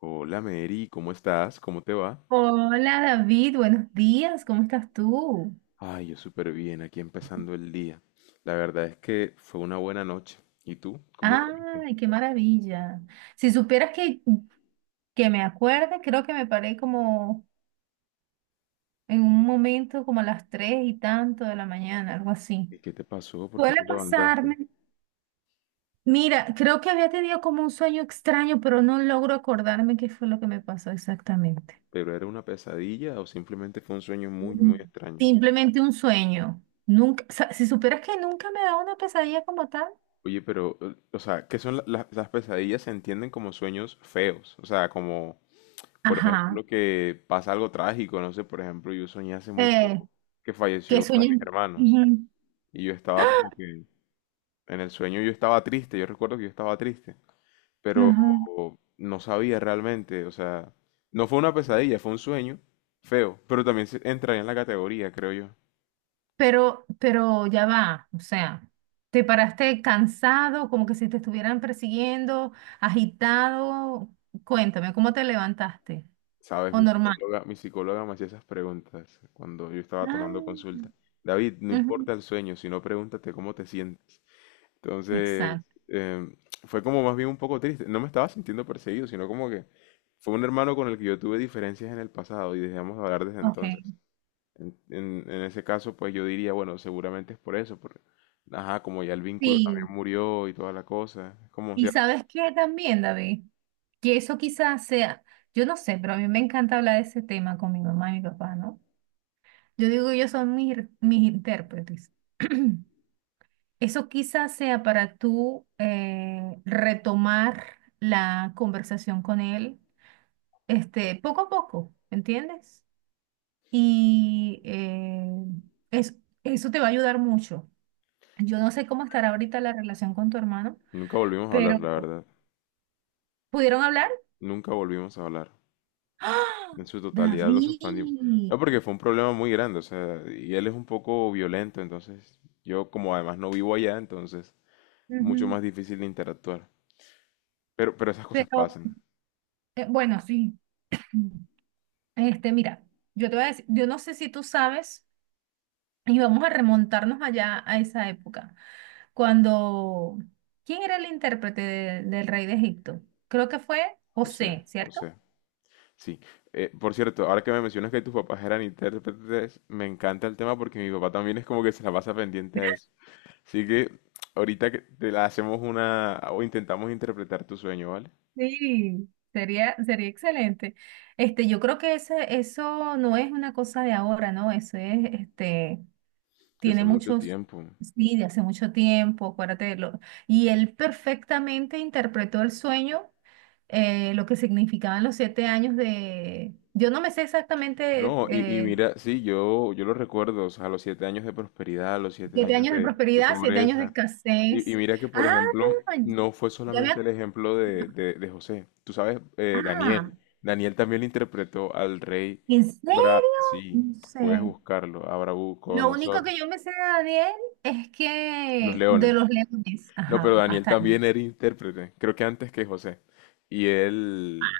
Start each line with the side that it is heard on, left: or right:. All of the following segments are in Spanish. left: Hola Mary, ¿cómo estás? ¿Cómo te va?
right: Hola David, buenos días, ¿cómo estás tú?
left: Ay, yo súper bien, aquí empezando el día. La verdad es que fue una buena noche. ¿Y tú? ¿Cómo dormiste?
right: Ay, qué maravilla. Si supieras que me acuerde, creo que me paré como en un momento como a las 3 y tanto de la mañana, algo así.
left: ¿Y qué te pasó? ¿Por qué
right: Suele
left: te levantaste?
right: pasarme. Mira, creo que había tenido como un sueño extraño, pero no logro acordarme qué fue lo que me pasó exactamente.
left: ¿Pero era una pesadilla o simplemente fue un sueño muy,
right: Mm.
left: muy extraño?
right: Simplemente un sueño. Nunca, o sea, si supieras que nunca me da una pesadilla como tal.
left: Oye, pero, o sea, ¿qué son las pesadillas? Se entienden como sueños feos. O sea, como, por
right: Ajá.
left: ejemplo, que pasa algo trágico. No sé, por ejemplo, yo soñé hace muy
right: Eh,
left: poco que
right: que
left: falleció uno de mis
right: sueño.
left: hermanos. Y yo estaba como que... En el sueño yo estaba triste, yo recuerdo que yo estaba triste, pero
right: Ajá.
left: no sabía realmente, o sea, no fue una pesadilla, fue un sueño feo, pero también entraría en la categoría, creo yo.
right: Pero ya va, o sea, te paraste cansado, como que si te estuvieran persiguiendo, agitado. Cuéntame, ¿cómo te levantaste?
left: Sabes,
right: ¿O
left: mi
right: normal?
left: psicóloga, mi psicóloga me hacía esas preguntas cuando yo estaba tomando
right: Ah.
left: consulta. David, no
right: Ujú.
left: importa el sueño, sino pregúntate cómo te sientes. Entonces,
right: Exacto.
left: em, fue como más bien un poco triste. No me estaba sintiendo perseguido, sino como que fue un hermano con el que yo tuve diferencias en el pasado y dejamos de hablar desde
right: Ok.
left: entonces. En ese caso, pues yo diría, bueno, seguramente es por eso, porque, ajá, como ya el vínculo también
right: Sí.
left: murió y toda la cosa, es como
right: ¿Y
left: cierto.
right: sabes qué también, David? Que eso quizás sea, yo no sé, pero a mí me encanta hablar de ese tema con mi mamá y mi papá, ¿no? Yo digo, ellos son mis intérpretes. Eso quizás sea para tú retomar la conversación con él, este, poco a poco, ¿entiendes? Y es- eso te va a ayudar mucho. Yo no sé cómo estará ahorita la relación con tu hermano,
left: Nunca volvimos a hablar,
right: pero
left: la verdad.
right: ¿pudieron hablar?
left: Nunca volvimos a hablar.
right: ¡Ah!
left: En su totalidad lo suspendimos. No,
right: David.
left: porque fue un problema muy grande, o sea, y él es un poco violento, entonces yo como además no vivo allá, entonces mucho
right: Ujú.
left: más difícil de interactuar. Pero esas cosas
right: Pero
left: pasan.
right: bueno, sí. Este, mira, yo te voy a decir, yo no sé si tú sabes, y vamos a remontarnos allá a esa época. Cuando, ¿quién era el intérprete del rey de Egipto? Creo que fue José, ¿cierto?
left: José. Sí, por cierto, ahora que me mencionas que tus papás eran intérpretes, me encanta el tema porque mi papá también es como que se la pasa pendiente a eso. Así que ahorita que te la hacemos una o intentamos interpretar tu sueño, ¿vale?
right: Sí. Sería excelente. Este, yo creo que eso no es una cosa de ahora, ¿no? Eso es, este,
left: Desde hace
right: tiene
left: mucho
right: muchos,
left: tiempo.
right: sí, de hace mucho tiempo, acuérdate de lo. Y él perfectamente interpretó el sueño, lo que significaban los 7 años de. Yo no me sé exactamente
left: No, y mira, sí, yo lo recuerdo, o sea, los 7 años de prosperidad, los siete
right: 7
left: años
right: años de
left: de
right: prosperidad, 7 años de
left: pobreza. Y
right: escasez.
left: mira que, por
right: Ah,
left: ejemplo, no fue
right: ya me.
left: solamente el ejemplo de José. Tú sabes,
right: Ah,
left: Daniel. Daniel también interpretó al rey
right: ¿en serio?
left: Sí,
right: No
left: puedes
right: sé.
left: buscarlo, a
right: Lo único
left: Nabucodonosor,
right: que yo me sé de Daniel es
left: los
right: que de
left: leones.
right: los leones.
left: No, pero
right: Ajá,
left: Daniel
right: hasta ahí.
left: también era intérprete, creo que antes que José. Y él,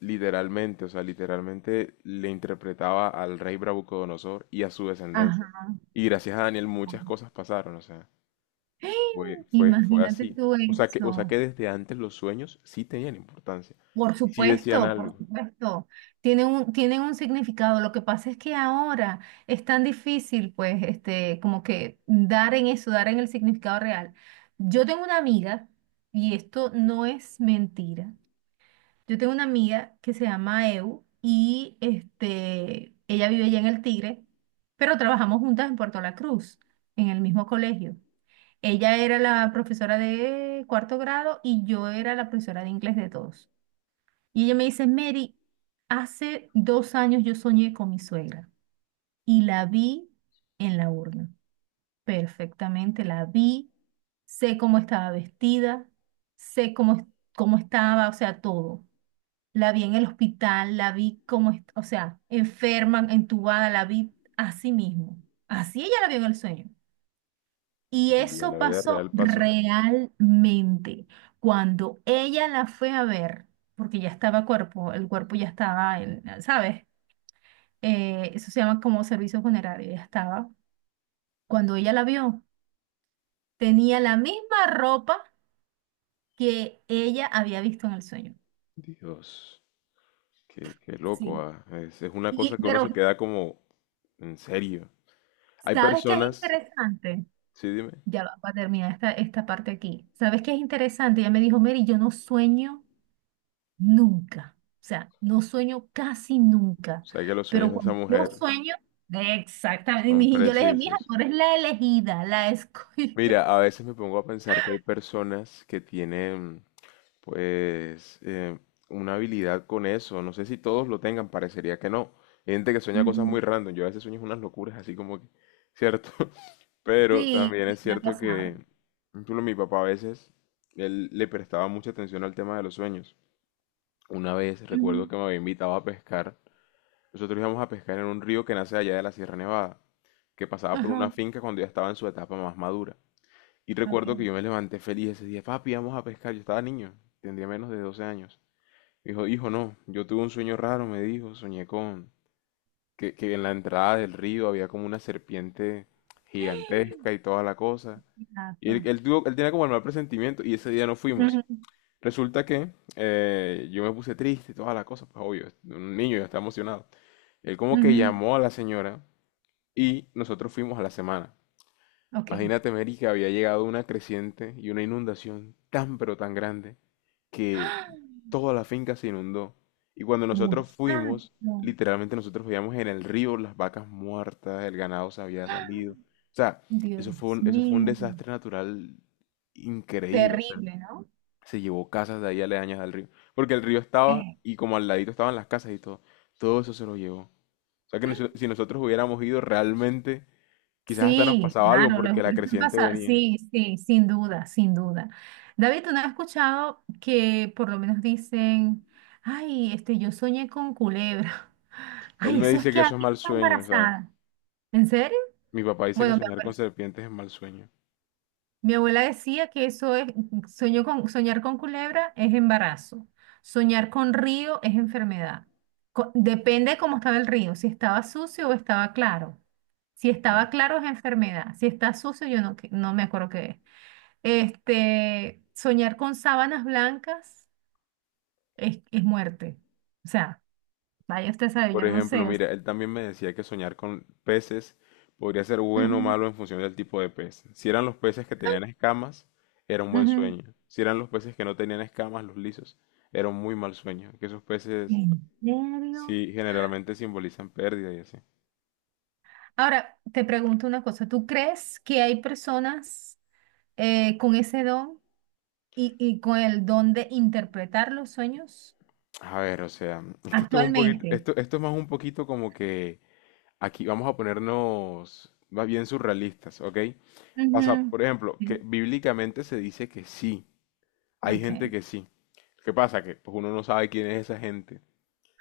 left: literalmente, o sea, literalmente le interpretaba al rey Nabucodonosor y a su descendencia.
right: Ajá.
left: Y gracias a Daniel muchas cosas pasaron, o sea,
right: ¡Ay!
left: fue
right: Imagínate
left: así.
right: tú
left: O sea que
right: eso.
left: desde antes los sueños sí tenían importancia,
right: Por
left: sí decían
right: supuesto, por
left: algo.
right: supuesto. Tienen un significado. Lo que pasa es que ahora es tan difícil, pues, este, como que dar en eso, dar en el significado real. Yo tengo una amiga, y esto no es mentira. Yo tengo una amiga que se llama Eu, y este, ella vive allá en El Tigre, pero trabajamos juntas en Puerto La Cruz, en el mismo colegio. Ella era la profesora de cuarto grado y yo era la profesora de inglés de todos. Y ella me dice, Mary, hace 2 años yo soñé con mi suegra y la vi en la urna. Perfectamente, la vi, sé cómo estaba vestida, sé cómo, cómo estaba, o sea, todo. La vi en el hospital, la vi como, o sea, enferma, entubada, la vi así mismo. Así ella la vio en el sueño. Y
left: Y en
right: eso
left: la vida
right: pasó
left: real pasó.
right: realmente. Cuando ella la fue a ver, porque el cuerpo ya estaba en, ¿sabes? Eso se llama como servicio funerario, ya estaba. Cuando ella la vio, tenía la misma ropa que ella había visto en el sueño.
left: Dios, qué loco,
right: Sí.
left: ah. Es una
right: Y,
left: cosa que uno
right: pero,
left: se queda como, en serio. Hay
right: ¿sabes qué es
left: personas,
right: interesante?
left: sí, dime,
right: Ya va, va a terminar esta parte aquí. ¿Sabes qué es interesante? Ella me dijo, Mary, yo no sueño nunca. O sea, no sueño casi
left: o
right: nunca.
left: sea que los sueños
right: Pero
left: de esa
right: cuando yo
left: mujer
right: sueño, exactamente. Y
left: son
right: yo le dije, mija,
left: precisos.
right: tú eres la elegida, la escogida.
left: Mira, a veces me pongo a pensar que hay personas que tienen, pues, una habilidad con eso. No sé si todos lo tengan, parecería que no. Hay gente que sueña cosas muy
right: Ujú.
left: random. Yo a veces sueño unas locuras, así como que, ¿cierto? Pero
right: Sí,
left: también es
right: me ha
left: cierto
right: pasado.
left: que, incluso mi papá a veces, él le prestaba mucha atención al tema de los sueños. Una vez recuerdo
right: Ujú.
left: que me había invitado a pescar. Nosotros íbamos a pescar en un río que nace allá de la Sierra Nevada, que pasaba por
right: Ajá,
left: una finca cuando ya estaba en su etapa más madura. Y recuerdo
right: ok.
left: que yo me levanté feliz ese día, papi, vamos a pescar. Yo estaba niño, tendría menos de 12 años. Me dijo, hijo, no, yo tuve un sueño raro, me dijo, soñé con que en la entrada del río había como una serpiente gigantesca y toda la cosa. Y
right: Gato.
left: él tenía como el mal presentimiento y ese día no fuimos.
right: Ujú,
left: Resulta que yo me puse triste y toda la cosa, pues obvio, un niño yo estaba emocionado. Él como que
right: ujú.
left: llamó a la señora y nosotros fuimos a la semana.
right: Ok.
left: Imagínate, Mary, que había llegado una creciente y una inundación tan pero tan grande que
right: ¡Ah!
left: toda la finca se inundó. Y cuando nosotros
right: Muchacho.
left: fuimos, literalmente nosotros veíamos en el río las vacas muertas, el ganado se había
right: ¡Ah!
left: salido. O sea,
right: Dios
left: eso fue un
right: mío.
left: desastre natural increíble. O sea,
right: Terrible, ¿no?
left: se llevó casas de ahí aledañas al río. Porque el río estaba y como al ladito estaban las casas y todo. Todo eso se lo llevó. O sea que si nosotros hubiéramos ido realmente, quizás hasta nos
right: Sí,
left: pasaba algo
right: claro, los
left: porque la creciente
right: pasa,
left: venía.
right: sí, sí, sin duda, sin duda. David, ¿tú no has escuchado que por lo menos dicen, ay, este, yo soñé con culebra?
left: Él
right: Ay,
left: me
right: eso es
left: dice que
right: que
left: eso es
right: alguien
left: mal
right: está
left: sueño, ¿sabes?
right: embarazada. ¿En serio?
left: Mi papá dice que
right: Bueno, me
left: soñar con
right: acuerdo.
left: serpientes es mal sueño.
right: Mi abuela decía que eso es, sueño con, soñar con culebra es embarazo, soñar con río es enfermedad. Depende de cómo estaba el río, si estaba sucio o estaba claro. Si
left: Ok.
right: estaba claro es enfermedad, si está sucio yo no, no me acuerdo qué es. Este, soñar con sábanas blancas es muerte. O sea, vaya usted sabe, yo
left: Por
right: no
left: ejemplo,
right: sé. O sea,
left: mira, él también me decía que soñar con peces podría ser bueno o
right: ujú,
left: malo en función del tipo de pez. Si eran los peces que tenían escamas, era un buen
right: ujú.
left: sueño. Si eran los peces que no tenían escamas, los lisos, era un muy mal sueño. Que esos peces
right: ¿En serio?
left: sí generalmente simbolizan pérdida y así.
right: Ahora, te pregunto una cosa, ¿tú crees que hay personas, con ese don y con el don de interpretar los sueños
left: A ver, o sea, es que esto es un poquito,
right: actualmente?
left: esto es más un poquito como que aquí vamos a ponernos más bien surrealistas, ¿ok? Pasa,
right: Ujú.
left: por ejemplo, que
right: Sí,
left: bíblicamente se dice que sí, hay gente
right: ok.
left: que sí. ¿Qué pasa? Que pues, uno no sabe quién es esa gente,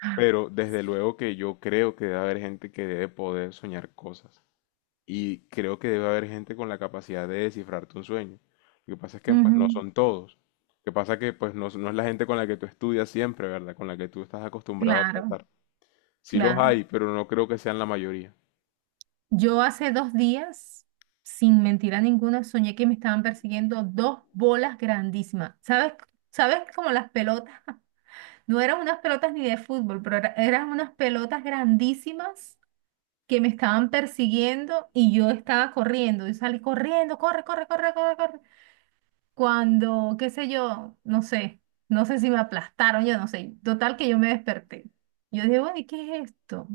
right: Ah.
left: pero desde luego que yo creo que debe haber gente que debe poder soñar cosas y creo que debe haber gente con la capacidad de descifrarte un sueño. Lo que pasa es que pues
right: Ujú.
left: no son todos. Lo que pasa es que pues no, no es la gente con la que tú estudias siempre, ¿verdad? Con la que tú estás acostumbrado a
right: Claro,
left: tratar. Sí los
right: claro.
left: hay, pero no creo que sean la mayoría.
right: Yo hace 2 días, sin mentira ninguna, soñé que me estaban persiguiendo dos bolas grandísimas. ¿Sabes? ¿Sabes como las pelotas? No eran unas pelotas ni de fútbol, pero eran unas pelotas grandísimas que me estaban persiguiendo y yo estaba corriendo. Yo salí corriendo, corre, corre, corre, corre, corre. Cuando, qué sé yo, no sé, no sé si me aplastaron, yo no sé. Total que yo me desperté. Yo dije, bueno, ¿y qué es esto?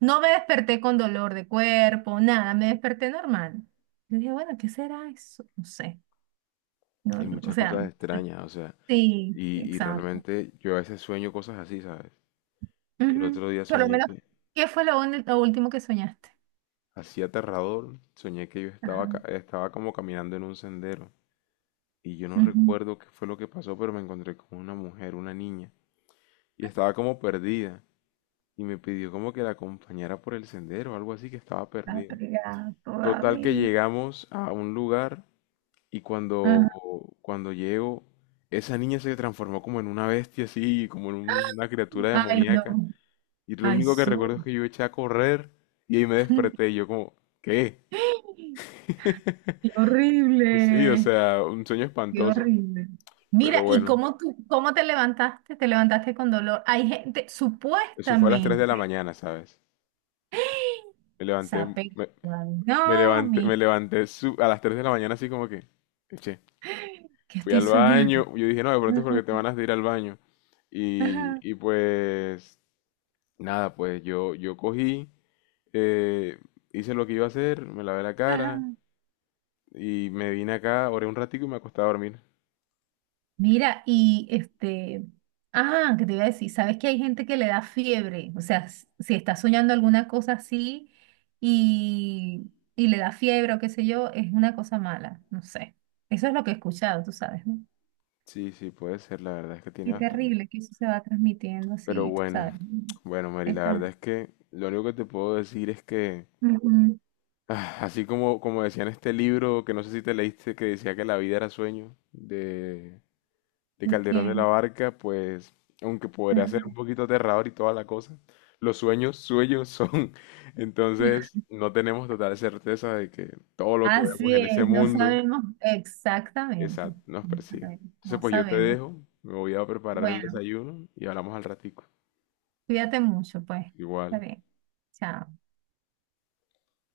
right: No me desperté con dolor de cuerpo, nada, me desperté normal. Yo dije, bueno, ¿qué será eso? No sé. No,
left: Y
right: no, o
left: muchas
right: sea,
left: cosas
right: no sé.
left: extrañas, o sea,
right: Sí,
left: y
right: exacto.
left: realmente yo a veces sueño cosas así, ¿sabes? El
right: Ujú.
left: otro día
right: Por lo
left: soñé
right: menos,
left: que,
right: ¿qué fue lo último que soñaste?
left: así aterrador, soñé que yo
right: Ajá.
left: estaba como caminando en un sendero y yo no
right: Ujú.
left: recuerdo qué fue lo que pasó, pero me encontré con una mujer, una niña, y estaba como perdida y me pidió como que la acompañara por el sendero, algo así que estaba
right: La
left: perdida.
right: pegada
left: Total que
right: todavía.
left: llegamos a un lugar y
right: Ajá.
left: cuando llego... Esa niña se transformó como en una bestia así, como en una criatura
right: Ay, no.
left: demoníaca. Y lo
right: Ay,
left: único que recuerdo es
right: su.
left: que yo eché a correr y ahí me desperté y yo como, ¿qué?
right: Qué
left: Pues sí, o
right: horrible,
left: sea, un sueño
right: qué
left: espantoso.
right: horrible.
left: Pero
right: Mira, ¿y
left: bueno,
right: cómo te levantaste? Te levantaste con dolor. Hay gente,
left: eso fue a las 3 de la
right: supuestamente,
left: mañana, ¿sabes? Me levanté,
right: sape.
left: me, me
right: No, mi,
left: a las 3 de la mañana así como que, eché
right: que
left: fui
right: estoy
left: al
right: soñando.
left: baño. Yo dije, no, de pronto es
right: Ajá,
left: porque te van a ir al baño.
right: ajá,
left: Y pues, nada, pues yo cogí, eh, hice lo que iba a hacer, me lavé la cara
right: ajá.
left: y me vine acá, oré un ratico y me acosté a dormir.
right: Mira, y este, ah, qué te iba a decir, sabes que hay gente que le da fiebre, o sea, si está soñando alguna cosa así y le da fiebre o qué sé yo, es una cosa mala, no sé. Eso es lo que he escuchado, tú sabes, ¿no?
left: Sí, sí, puede ser, la verdad es que tiene
right: Qué
left: bastante.
right: terrible que eso se va transmitiendo
left: Pero
right: así, tú
left: bueno,
right: sabes.
left: bueno, Mary, la
right: Esa.
left: verdad es que lo único que te puedo decir es que,
right: Ujú.
left: ah, así como, como decía en este libro, que no sé si te leíste, que decía que la vida era sueño, de
right: ¿De
left: Calderón de la
right: quién?
left: Barca, pues, aunque podría ser un
right: Ujú.
left: poquito aterrador y toda la cosa, los sueños, sueños son. Entonces, no tenemos total certeza de que todo lo que vemos
right: Así
left: en ese
right: es, no
left: mundo
right: sabemos exactamente.
left: exacto, nos
right: No
left: persiga.
right: sabemos.
left: Entonces,
right: No
left: pues yo te
right: sabemos.
left: dejo, me voy a preparar el
right: Bueno,
left: desayuno y hablamos al ratico.
right: cuídate mucho, pues. Está
left: Igual.
right: bien. Chao.